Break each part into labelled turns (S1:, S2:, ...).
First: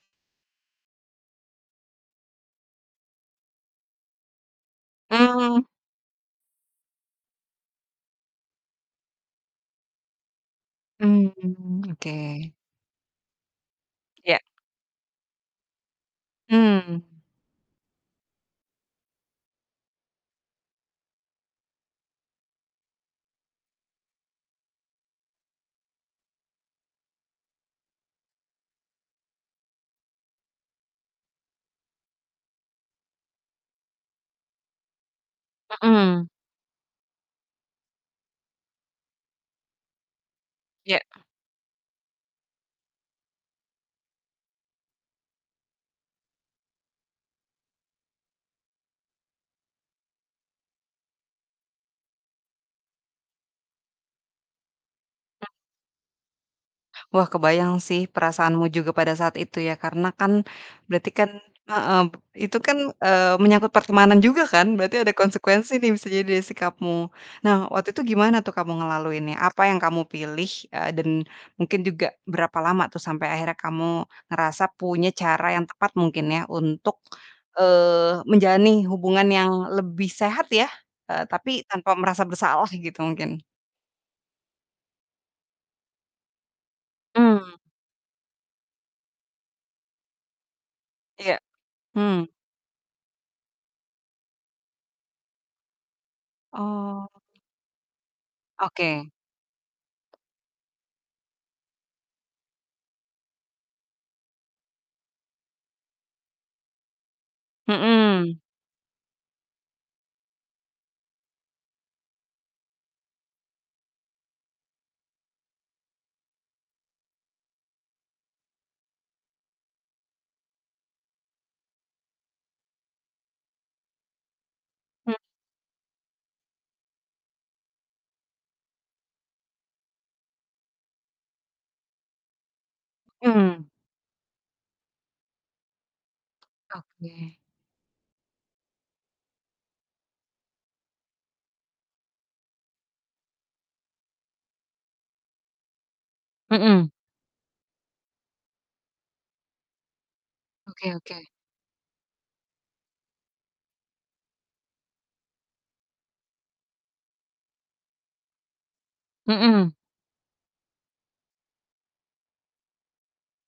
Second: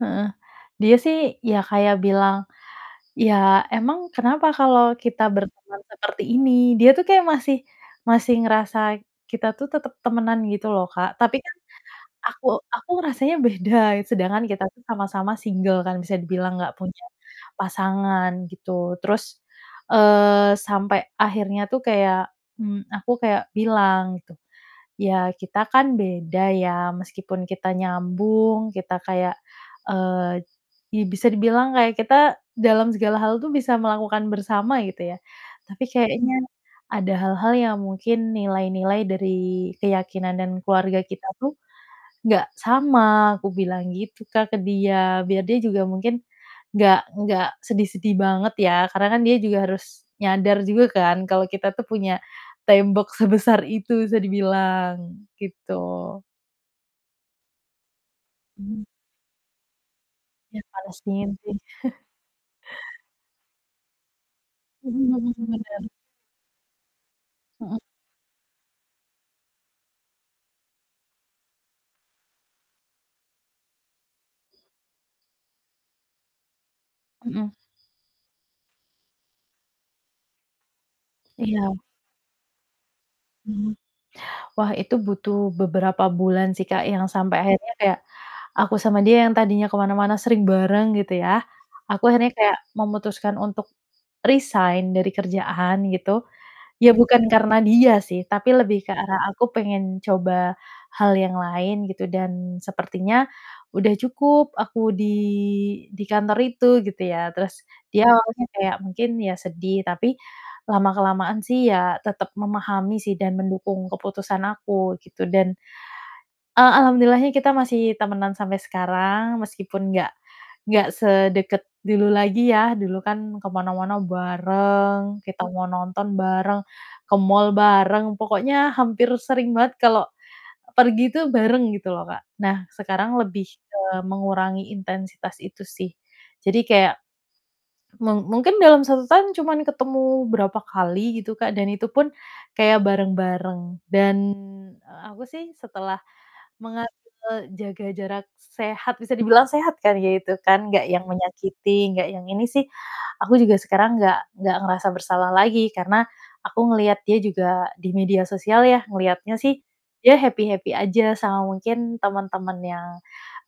S1: Heeh. Dia sih ya kayak bilang, "Ya, emang kenapa kalau kita
S2: Mhm.
S1: berteman seperti ini." Dia tuh kayak masih masih ngerasa kita tuh tetep temenan gitu loh, Kak, tapi kan
S2: Mmm, oke.
S1: aku aku rasanya beda,
S2: Ya.
S1: sedangkan kita tuh sama-sama single kan bisa dibilang nggak
S2: Mmm.
S1: punya pasangan gitu. Terus, eee, sampai akhirnya tuh kayak, mmm, aku kayak bilang gitu, "Ya, kita kan beda ya meskipun kita nyambung, kita kayak, eee, i bisa dibilang kayak kita dalam segala hal tuh bisa melakukan bersama gitu ya, tapi
S2: Mhm.
S1: kayaknya ada hal-hal yang mungkin nilai-nilai dari keyakinan dan
S2: Ya.
S1: keluarga kita tuh nggak sama," aku bilang gitu Kak, ke dia, biar dia juga mungkin nggak nggak sedih sedih banget ya, karena kan dia juga harus nyadar juga kan kalau kita tuh punya tembok sebesar itu bisa dibilang,
S2: Mhm.
S1: gitu.
S2: Wah, kebayang sih perasaanmu
S1: Mhm.
S2: juga pada saat itu ya, karena kan
S1: Ya,
S2: berarti kan
S1: Palestine sih.
S2: heeh, itu kan, eee, menyangkut pertemanan juga kan berarti
S1: Mhm
S2: ada
S1: mhm,
S2: konsekuensi
S1: bener.
S2: nih, bisa jadi dari sikapmu. Nah
S1: Mhm.
S2: waktu itu gimana tuh kamu ngelaluinya? Apa yang kamu pilih? Eee, dan mungkin juga berapa lama tuh sampai akhirnya kamu ngerasa punya cara yang tepat mungkin ya untuk,
S1: Mhm.
S2: eee, menjalani hubungan yang lebih sehat ya, eee, tapi
S1: Iya.
S2: tanpa merasa bersalah gitu mungkin?
S1: Mhm. Wah itu butuh beberapa bulan sih Kak, yang sampai
S2: Mmm.
S1: akhirnya kayak aku sama dia yang tadinya ke mana-mana sering bareng gitu,
S2: Iya,
S1: ya, aku
S2: hmm.
S1: akhirnya kayak memutuskan untuk resign dari kerjaan gitu. Ya
S2: Oh.
S1: bukan karena dia sih, tapi lebih ke
S2: Oke.
S1: arah aku pengen coba hal yang lain gitu dan sepertinya udah cukup aku di di kantor itu gitu ya. Terus dia
S2: Hmm.
S1: awalnya kayak mungkin ya sedih, tapi lama-kelamaan sih ya tetep memahami sih dan mendukung keputusan aku gitu dan, eee, alhamdulillahnya kita masih temenan sampai sekarang, meskipun nggak nggak sedeket dulu lagi ya. Dulu kan ke mana-mana
S2: Hmm.
S1: bareng, kita mau nonton bareng, ke mall bareng, pokoknya hampir sering banget kalau pergi tuh bareng gitu loh, Kak. Nah, sekarang lebih
S2: Hmm.
S1: ke mengurangi intensitas itu sih, jadi kayak
S2: Oke.
S1: mung mungkin dalam 1 tahun cuman ketemu berapa kali gitu, Kak. Dan itu pun kayak bareng-bareng dan aku sih setelah menga
S2: Mhm.
S1: eee, jaga jarak sehat bisa dibilang sehat kan kayak gitu kan, nggak
S2: Oke
S1: yang
S2: oke.
S1: menyakiti nggak yang ini sih, aku juga sekarang nggak nggak ngerasa bersalah lagi karena aku ngelihat dia juga di media sosial ya, ngelihatnya sih
S2: Mhm.
S1: dia happy-happy aja sama mungkin temen-temen yang,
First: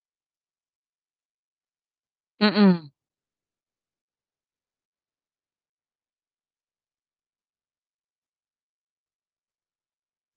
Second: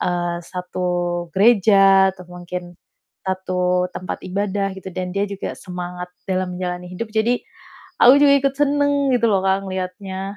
S1: eee, satu gereja atau mungkin
S2: Mhm.
S1: satu tempat ibadah gitu dan dia juga semangat dalam menjalani hidup. Jadi, aku juga ikut seneng gitu loh, Kak, ngeliatnya.